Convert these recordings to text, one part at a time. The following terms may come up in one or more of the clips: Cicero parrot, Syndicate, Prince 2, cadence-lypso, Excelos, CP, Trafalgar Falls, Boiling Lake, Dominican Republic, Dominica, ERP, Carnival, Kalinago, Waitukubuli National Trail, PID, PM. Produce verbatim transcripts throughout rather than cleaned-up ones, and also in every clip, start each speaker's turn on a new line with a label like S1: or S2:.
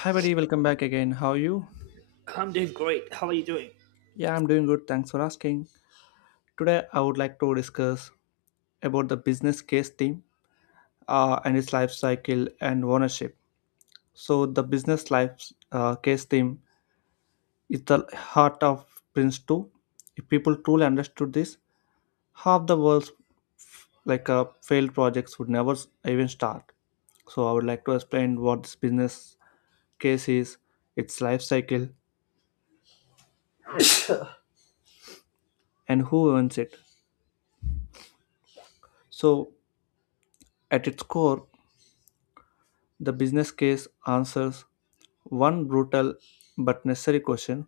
S1: Hi, buddy. Welcome back again. How are you?
S2: I'm doing great. How are you doing?
S1: Yeah, I'm doing good. Thanks for asking. Today, I would like to discuss about the business case theme uh, and its life cycle and ownership. So, the business life uh, case theme is the heart of Prince two. If people truly understood this, half the world's like uh, failed projects would never s- even start. So, I would like to explain what this business case is, its life cycle, and who owns it. So, at its core, the business case answers one brutal but necessary question: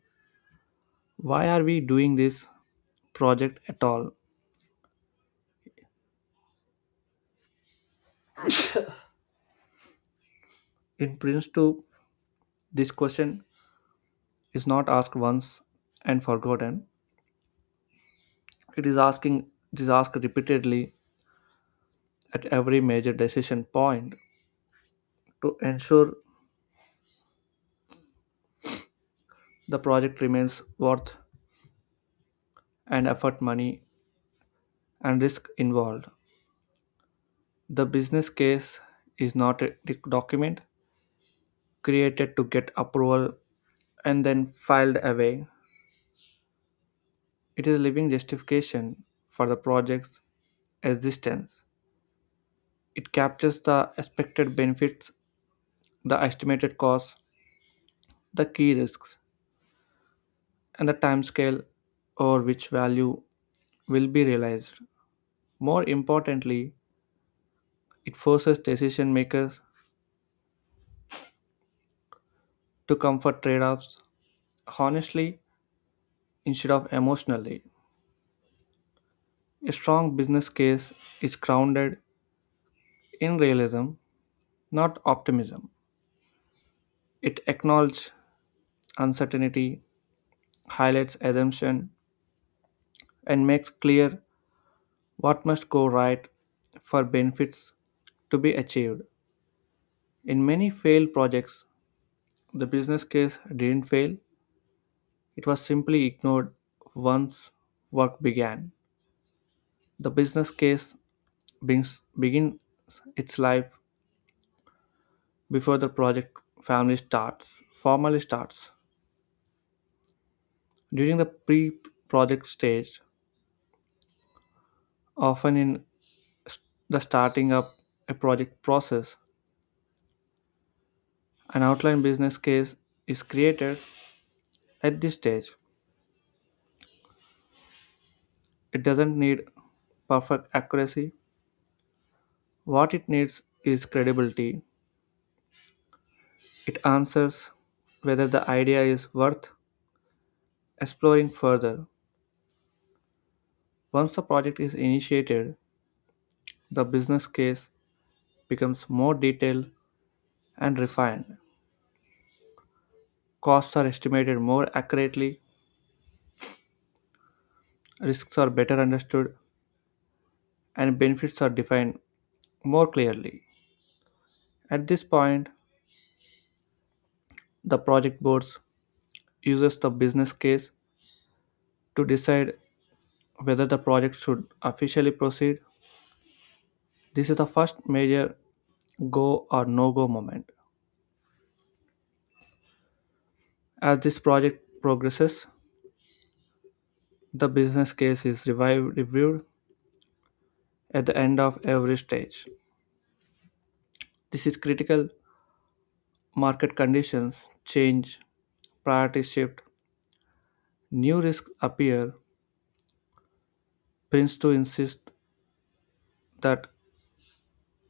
S1: why are we doing this project at all? In Prince two, this question is not asked once and forgotten. It is asking it is asked repeatedly at every major decision point to ensure the project remains worth and effort money and risk involved. The business case is not a doc- document created to get approval and then filed away. It is a living justification for the project's existence. It captures the expected benefits, the estimated costs, the key risks, and the timescale over which value will be realized. More importantly, it forces decision makers to comfort trade offs honestly instead of emotionally. A strong business case is grounded in realism, not optimism. It acknowledges uncertainty, highlights assumption, and makes clear what must go right for benefits to be achieved. In many failed projects, the business case didn't fail, it was simply ignored once work began. The business case begins, begins its life before the project family starts, formally starts. During the pre project stage, often in st- the starting up a project process, an outline business case is created. At this stage, it doesn't need perfect accuracy. What it needs is credibility. It answers whether the idea is worth exploring further. Once the project is initiated, the business case becomes more detailed and refined. Costs are estimated more accurately, risks are better understood, and benefits are defined more clearly. At this point, the project board uses the business case to decide whether the project should officially proceed. This is the first major go or no go moment. As this project progresses, the business case is revived, reviewed at the end of every stage. This is critical. Market conditions change, priorities shift, new risks appear. Prince to insist that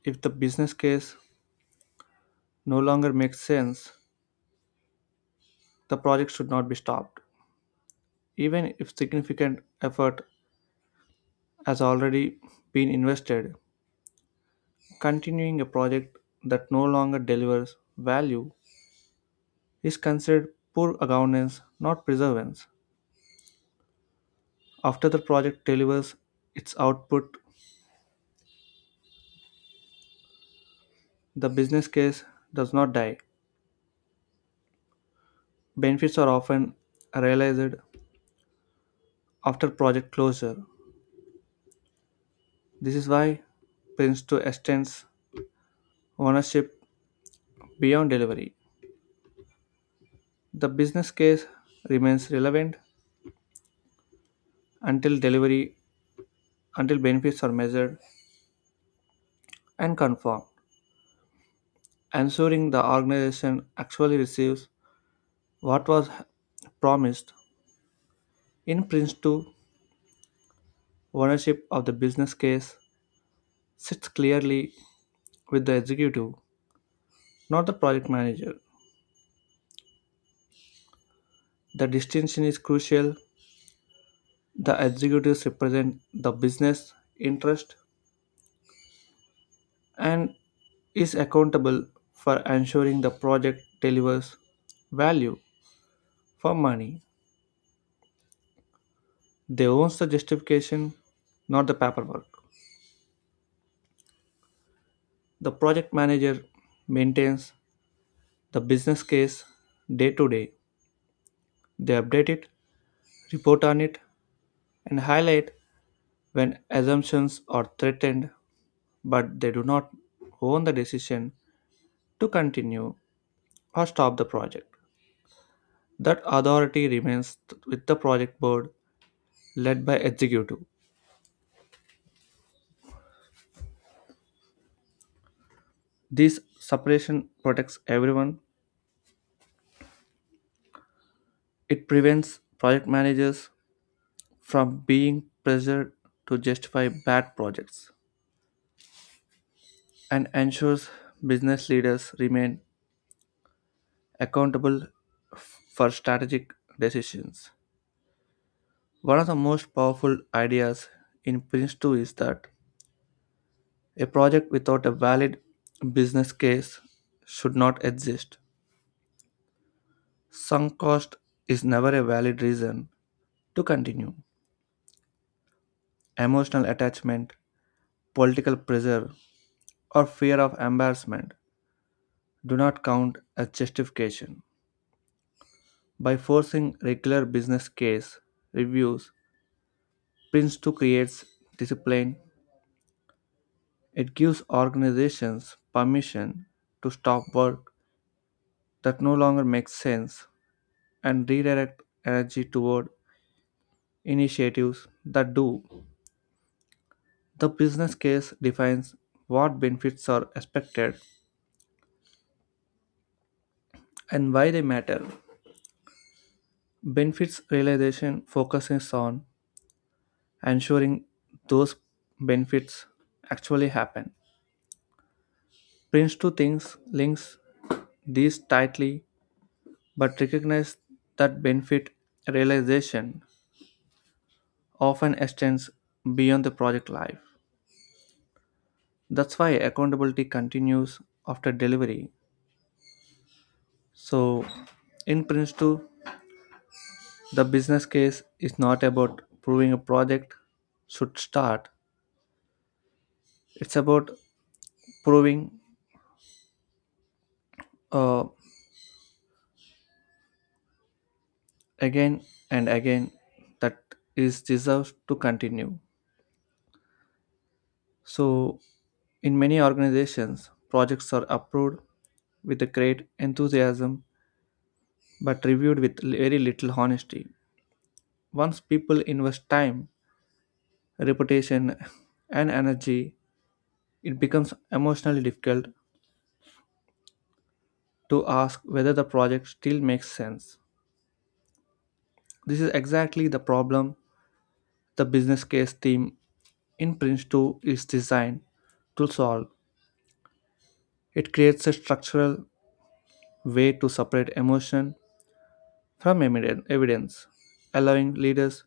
S1: if the business case no longer makes sense, the project should not be stopped. Even if significant effort has already been invested, continuing a project that no longer delivers value is considered poor governance, not preservance. After the project delivers its output, the business case does not die. Benefits are often realized after project closure. This is why Prince two extends ownership beyond delivery. The business case remains relevant until delivery, until benefits are measured and confirmed, ensuring the organization actually receives what was promised. In Prince to ownership of the business case sits clearly with the executive, not the project manager. The distinction is crucial. The executives represent the business interest and is accountable for ensuring the project delivers value for money. They own the justification, not the paperwork. The project manager maintains the business case day to day. They update it, report on it, and highlight when assumptions are threatened, but they do not own the decision to continue or stop the project. That authority remains th- with the project board led by executive. This separation protects everyone. It prevents project managers from being pressured to justify bad projects and ensures business leaders remain accountable f- for strategic decisions. One of the most powerful ideas in Prince two is that a project without a valid business case should not exist. Sunk cost is never a valid reason to continue. Emotional attachment, political pressure, or fear of embarrassment do not count as justification. By forcing regular business case reviews, Prince two creates discipline. It gives organizations permission to stop work that no longer make sense and redirect energy toward initiatives that do. The business case defines what benefits are expected and why they matter. Benefits realization focuses on ensuring those benefits actually happen. Prince two thinks links these tightly but recognize that benefit realization often extends beyond the project life. That's why accountability continues after delivery. So, in Prince two, the business case is not about proving a project should start, it's about proving uh, again and again that is deserved to continue. So, in many organizations, projects are approved with a great enthusiasm but reviewed with li- very little honesty. Once people invest time, reputation, and energy it becomes emotionally difficult to ask whether the project still makes sense. This is exactly the problem the business case theme in Prince two is designed to solve. It creates a structural way to separate emotion from emiden- evidence, allowing leaders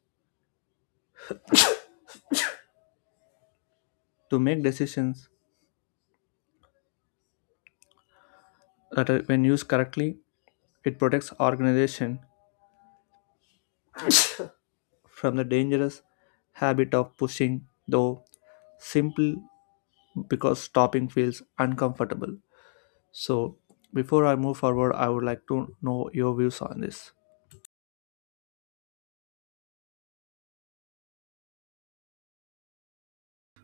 S1: to make decisions that, are- when used correctly, it protects organization from the dangerous habit of pushing, though simple because stopping feels uncomfortable. So before I move forward, I would like to know your views on this.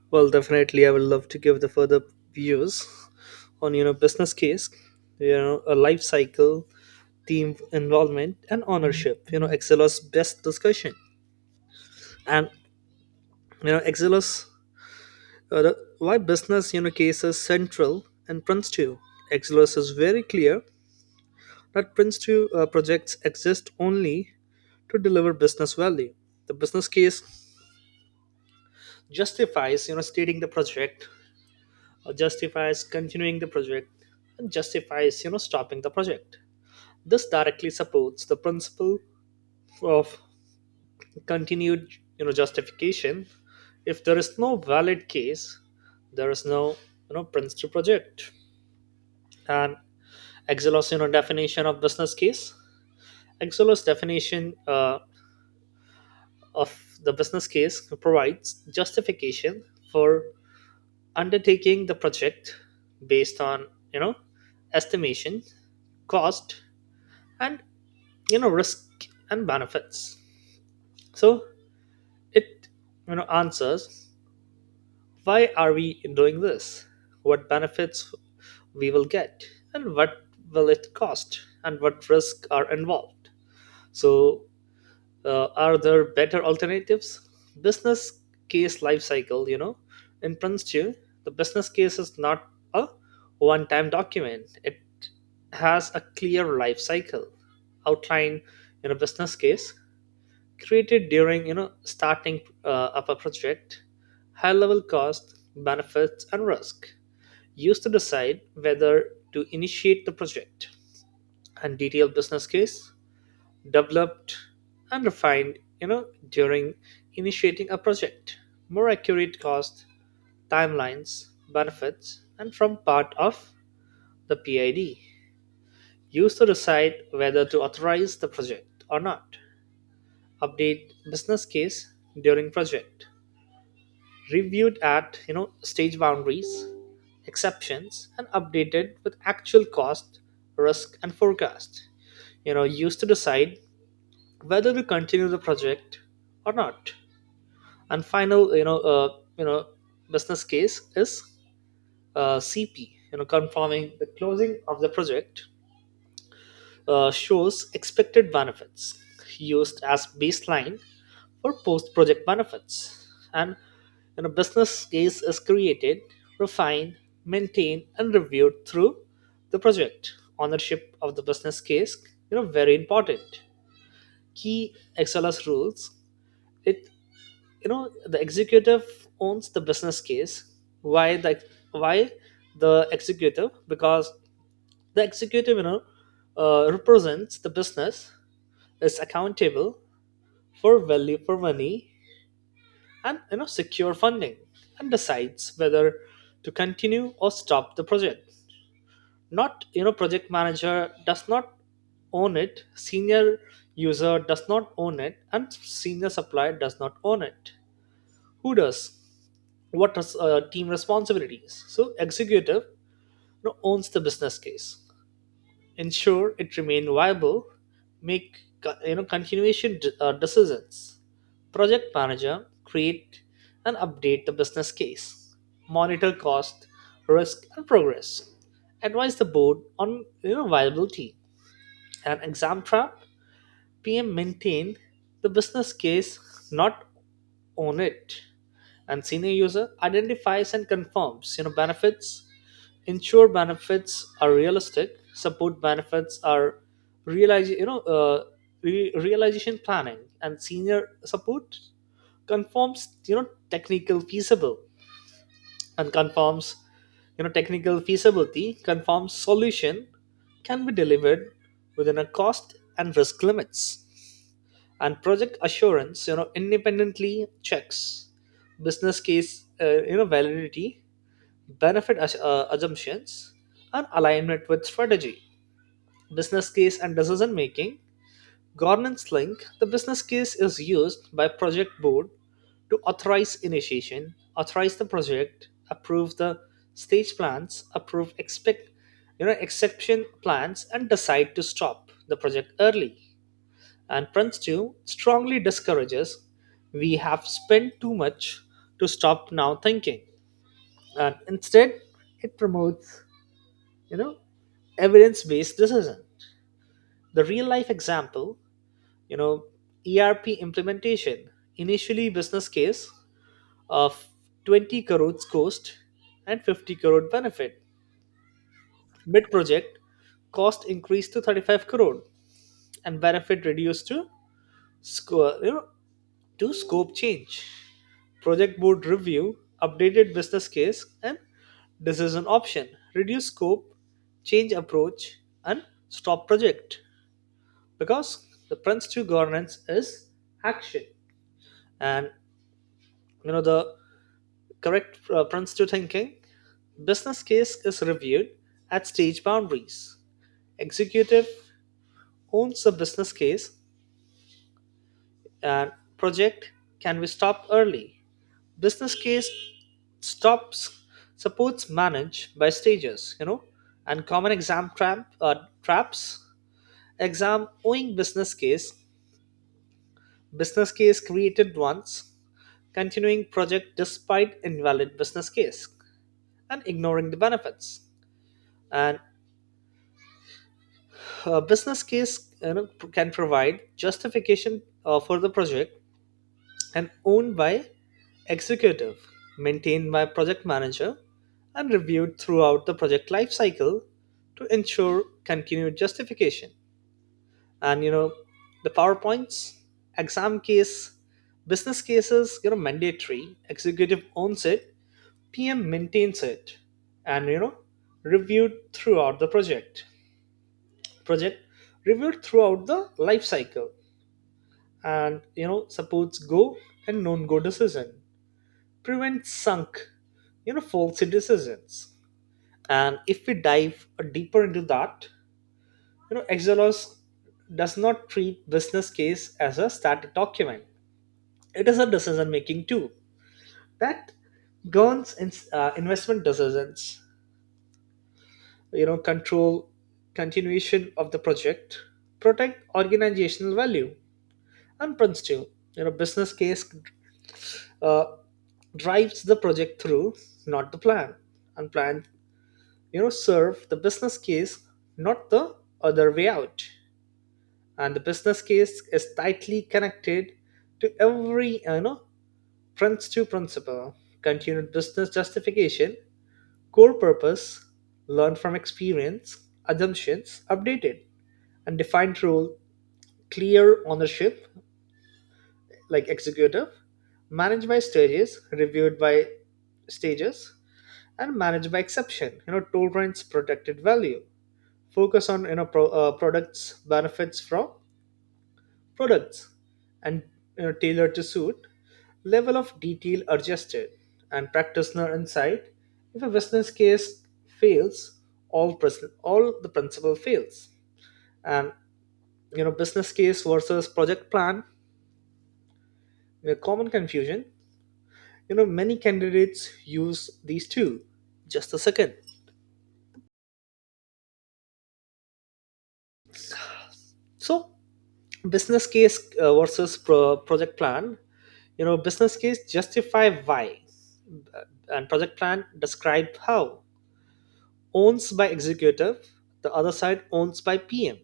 S2: Well, definitely, I would love to give the further views on you know business case, you know, a life cycle, team involvement, and ownership. You know, Excelos best discussion, and you know Excelos uh, the- why business you know cases central and Prince two. Excelos is very clear that Prince two uh, projects exist only to deliver business value. The business case justifies you know stating the project, uh, justifies continuing the project, and justifies you know stopping the project. This directly supports the principle of continued you know justification. If there is no valid case, there is no you know Prince to project. And Exelos you know definition of business case, Exelos definition uh, of the business case provides justification for undertaking the project based on you know estimation, cost, and you know risk and benefits. So it you know answers why are we doing this, what benefits we will get, and what will it cost, and what risks are involved. So uh, are there better alternatives? Business case life cycle, you know in principle, the business case is not a one time document. It has a clear life cycle outline. In a business case created during you know starting uh, up a project, high level cost, benefits, and risk used to decide whether to initiate the project. And detailed business case developed and refined you know during initiating a project, more accurate cost, timelines, benefits, and from part of the PID used to decide whether to authorize the project or not. Update business case during project reviewed at you know stage boundaries, exceptions, and updated with actual cost, risk, and forecast. You know, used to decide whether to continue the project or not. And final, you know, uh, you know, business case is uh, C P. You know, confirming the closing of the project, uh, shows expected benefits used as baseline or post project benefits. And when a business case is created, refined, maintained, and reviewed through the project. Ownership of the business case, you know, very important. Key X L S rules. It, you know the executive owns the business case. Why the why the executive? Because the executive, you know, uh, represents the business, is accountable for value for money, and you know secure funding, and decides whether to continue or stop the project. Not you know project manager, does not own it. Senior user does not own it, and senior supplier does not own it. Who does? What is uh, team responsibilities? So executive, you know, owns the business case, ensure it remain viable, make co- you know continuation d- uh, decisions. Project manager create and update the business case, monitor cost, risk, and progress. Advise the board on you know viability. An exam trap. P M maintain the business case, not own it. And senior user identifies and confirms you know benefits. Ensure benefits are realistic. Support benefits are realize you know uh, re- realization planning. And senior support conforms you know technical feasible, and conforms you know technical feasibility, conforms solution can be delivered within a cost and risk limits. And project assurance you know independently checks business case uh, you know validity, benefit as- uh, assumptions, and alignment with strategy. Business case and decision making. Governance link, the business case is used by project board to authorize initiation, authorize the project, approve the stage plans, approve expect you know exception plans, and decide to stop the project early. And Prince two strongly discourages we have spent too much to stop now thinking. And instead it promotes you know evidence based decision. The real life example, you know ERP implementation. Initially business case of twenty crores cost and fifty crore benefit. Mid project cost increased to thirty-five crore and benefit reduced to score you know to scope change. Project board review updated business case and decision option, reduce scope, change approach, and stop project. Because the Prince two governance is action. And you know the correct uh, Prince two thinking, business case is reviewed at stage boundaries, executive owns the business case, and project can be stopped early. Business case stops supports managed by stages, you know and common exam trap, uh, traps, exam owing business case, business case created once, continuing project despite invalid business case, and ignoring the benefits. And a business case, you know, can provide justification uh, for the project, and owned by executive, maintained by project manager, and reviewed throughout the project lifecycle to ensure continued justification. And you know, the PowerPoints, exam case, business cases, you know, mandatory, executive owns it, P M maintains it, and you know reviewed throughout the project, project reviewed throughout the life cycle, and you know supports go and non go decision, prevents sunk you know faulty decisions. And if we dive deeper into that, you know Exelos does not treat business case as a static document. It is a decision making tool that governs in, uh, investment decisions, you know control continuation of the project, protect organizational value. And principle, you know business case uh, drives the project through, not the plan. And plan you know serve the business case, not the other way out. And the business case is tightly connected to every you know Prince to principle, continued business justification, core purpose, learn from experience, assumptions updated, and defined role, clear ownership, like executive, managed by stages, reviewed by stages, and managed by exception. You know, tolerance, protected value, focus on you know pro, uh, products, benefits from products, and you know, tailored to suit, level of detail adjusted, and practitioner insight. If a business case fails, all pres- all the principle fails. And you know business case versus project plan. A common confusion, you know, many candidates use these two. Just a second. So, business case uh, versus pro- project plan. You know, business case justify why, uh, and project plan describe how. Owns by executive, the other side owns by P M.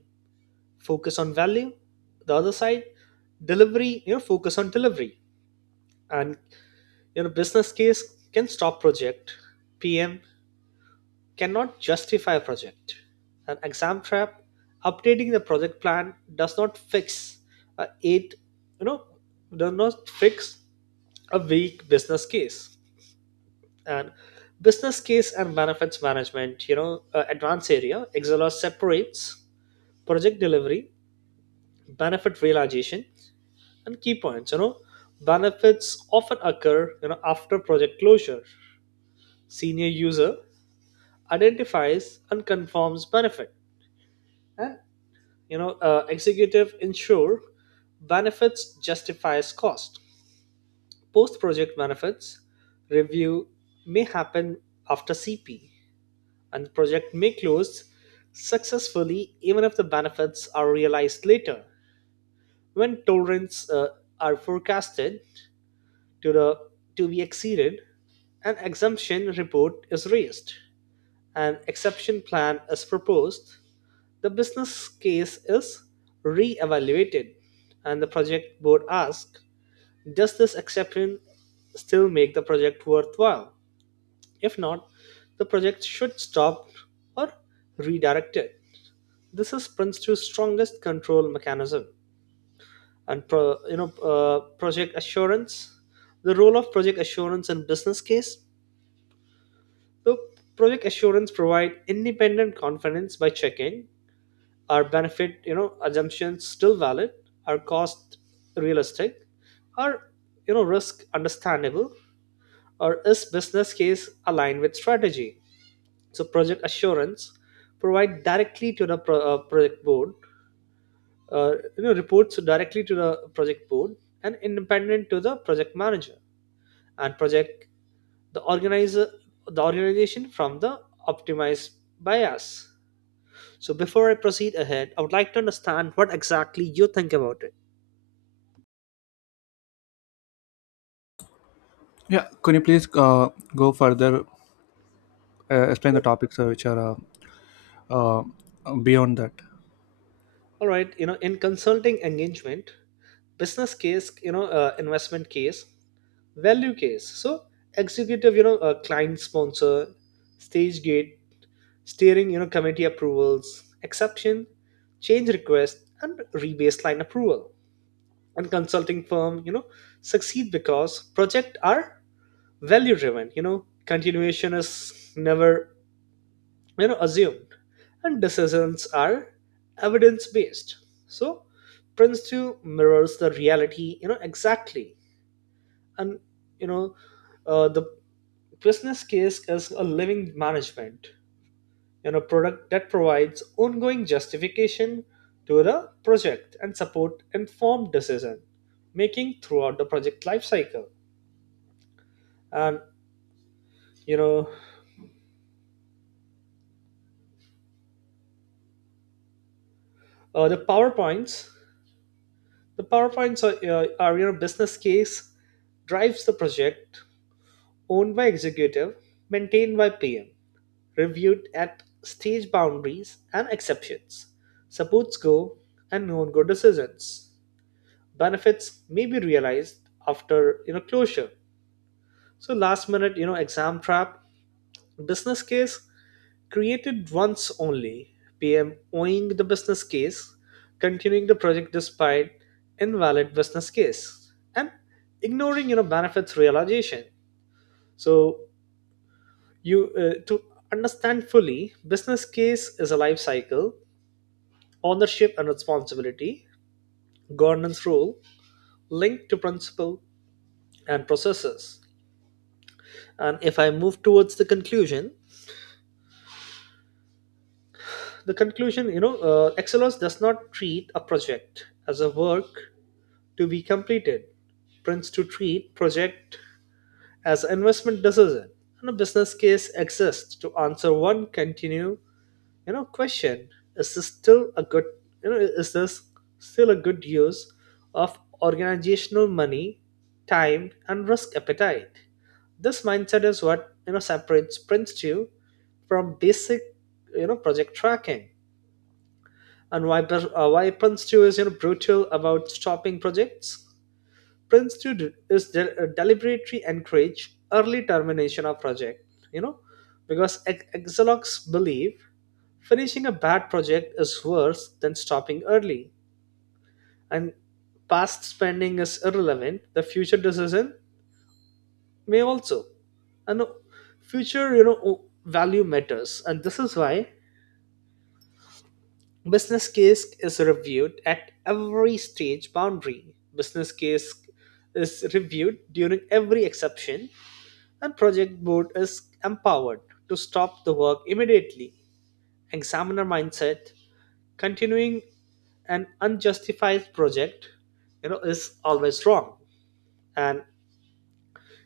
S2: Focus on value, the other side delivery. You know, focus on delivery. And you know, business case can stop project. P M cannot justify a project. An exam trap, updating the project plan does not fix a eight, you know, does not fix a weak business case. And business case and benefits management, you know, uh, advanced area. Excel separates project delivery, benefit realization, and key points. You know, benefits often occur, you know, after project closure. Senior user identifies and confirms benefit. And you know uh, executive ensure benefits justifies cost. Post project benefits review may happen after CP, and the project may close successfully even if the benefits are realized later. When tolerance uh, are forecasted to the to be exceeded, an exemption report is raised, an exception plan is proposed. The business case is re-evaluated, and the project board asks, does this exception still make the project worthwhile? If not, the project should stop or redirected. This is Prince two's strongest control mechanism. And pro, you know, uh, project assurance. The role of project assurance in business case. The Project assurance provide independent confidence by checking, are benefit you know assumptions still valid, are cost realistic, are you know risk understandable, or is business case aligned with strategy? So project assurance provide directly to the pro- uh, project board uh, you know reports directly to the project board, and independent to the project manager. And project the organizer the organization from the optimized bias. So before I proceed ahead, I would like to understand what exactly you think about it.
S1: Yeah, can you please uh, go further, uh, explain the topics uh, which are uh, beyond that?
S2: All right, you know, in consulting engagement, business case, you know, uh, investment case, value case. So executive, you know, uh, client sponsor, stage gate, steering, you know, committee approvals, exception, change request, and rebaseline approval. And consulting firm, you know, succeed because project are value driven. You know, continuation is never you know assumed and decisions are evidence based. So Prince two mirrors the reality, you know exactly. And you know uh, the business case is a living management you know product that provides ongoing justification to the project and support informed decision making throughout the project life cycle. And you know uh, the powerpoints The PowerPoint's uh, Ariana business case drives the project, owned by executive, maintained by P M, reviewed at stage boundaries and exceptions, supports go and non-go decisions. Benefits may be realized after you know closure. So last minute you know exam trap, business case created once only, P M owing the business case, continuing the project despite invalid business case, and ignoring you know benefits realization. So you uh, to understand fully, business case is a life cycle, ownership and responsibility, governance rule linked to principle and processes. And if I move towards the conclusion, the conclusion, you know, uh, Excelos does not treat a project as a work to be completed. Prince to treat project as investment decision, and a business case exists to answer one continue you know question, is this still a good, you know is this still a good use of organizational money, time, and risk appetite. This mindset is what you know separates Prince two from basic you know project tracking. And why uh, why Prince two is you know brutal about stopping projects. Prince two de- is de- uh, deliberately encourage early termination of project, you know, because ex- Exalox believe finishing a bad project is worse than stopping early. And past spending is irrelevant. The future decision may also, and the future you know o- value matters. And this is why business case is reviewed at every stage boundary. Business case is reviewed during every exception, and project board is empowered to stop the work immediately. Examiner mindset, continuing an unjustified project, you know, is always wrong. And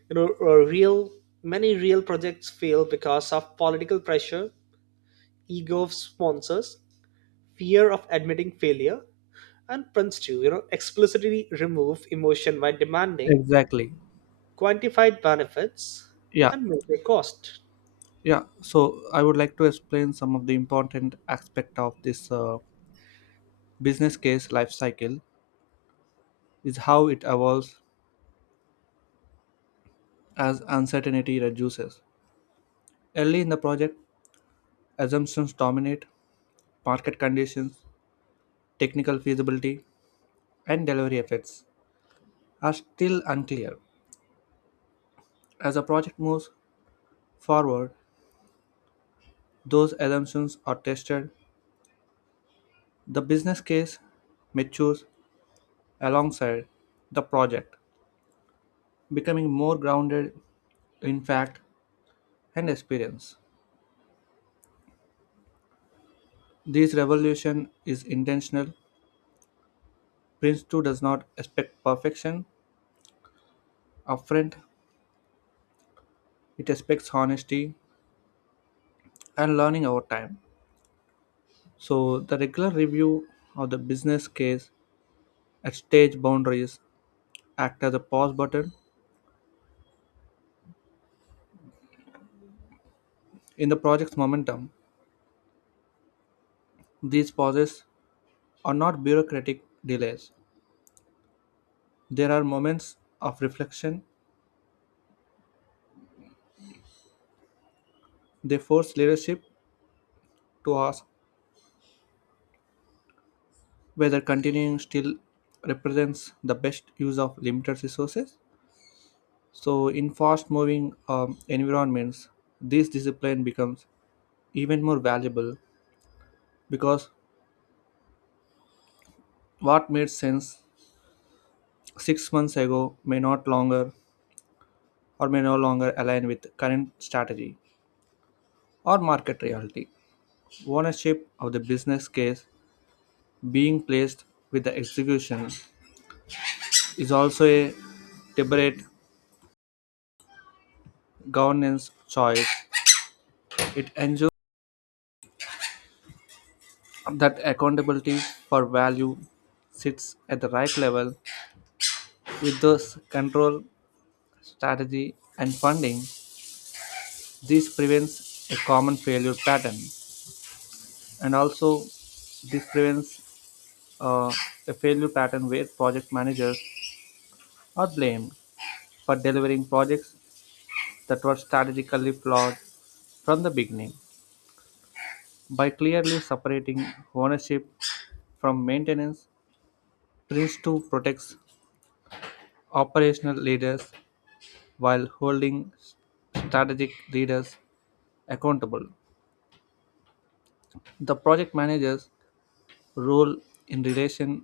S2: you know, a real many real projects fail because of political pressure, ego of sponsors, fear of admitting failure. And Prince to you know explicitly remove emotion by demanding
S1: Exactly.
S2: quantified benefits
S1: Yeah.
S2: and measure cost.
S1: Yeah. So I would like to explain some of the important aspect of this uh, business case life cycle is how it evolves as uncertainty reduces. Early in the project, assumptions dominate, market conditions, technical feasibility, and delivery effects are still unclear. As the project moves forward, those assumptions are tested. The business case matures alongside the project, becoming more grounded in fact and experience. This revolution is intentional. Prince two does not expect perfection upfront, it expects honesty and learning over time. So, the regular review of the business case at stage boundaries act as a pause button in the project's momentum. These pauses are not bureaucratic delays. There are moments of reflection. They force leadership to ask whether continuing still represents the best use of limited resources. So, in fast moving um, environments, this discipline becomes even more valuable because what made sense six months ago may not longer or may no longer align with current strategy or market reality. Ownership of the business case being placed with the execution is also a deliberate governance choice. It ensures that accountability for value sits at the right level with those control, strategy, and funding. This prevents a common failure pattern, and also this prevents uh, a failure pattern where project managers are blamed for delivering projects that were strategically flawed from the beginning. By clearly separating ownership from maintenance, Prince two protects operational leaders while holding strategic leaders accountable. The project manager's role in relation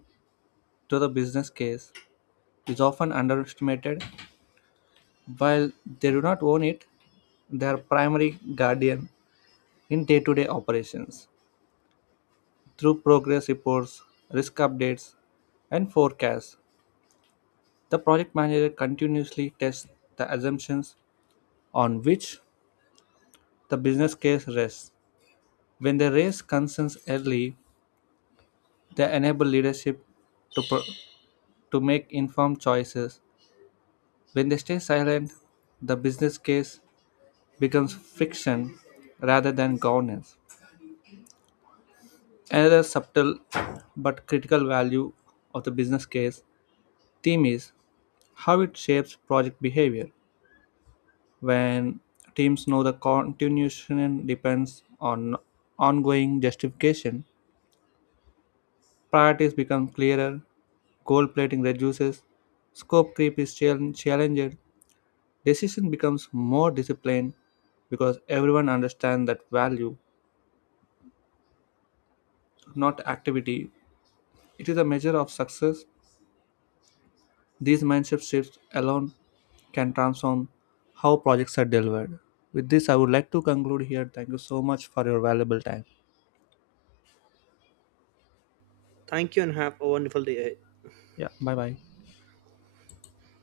S1: to the business case is often underestimated. While they do not own it, they are primary guardian in day-to-day operations through progress reports, risk updates, and forecasts. The project manager continuously tests the assumptions on which the business case rests. When they raise concerns early, they enable leadership to, pro- to make informed choices. When they stay silent, the business case becomes friction rather than governance. Another subtle but critical value of the business case theme is how it shapes project behavior. When teams know the continuation depends on ongoing justification, priorities become clearer, goal plating reduces, scope creep is chal- challenged, decision becomes more disciplined because everyone understands that value, not activity. It is a measure of success. These mindset shifts alone can transform how projects are delivered. With this, I would like to conclude here. Thank you so much for your valuable time.
S2: Thank you and have a wonderful day.
S1: Yeah, bye bye.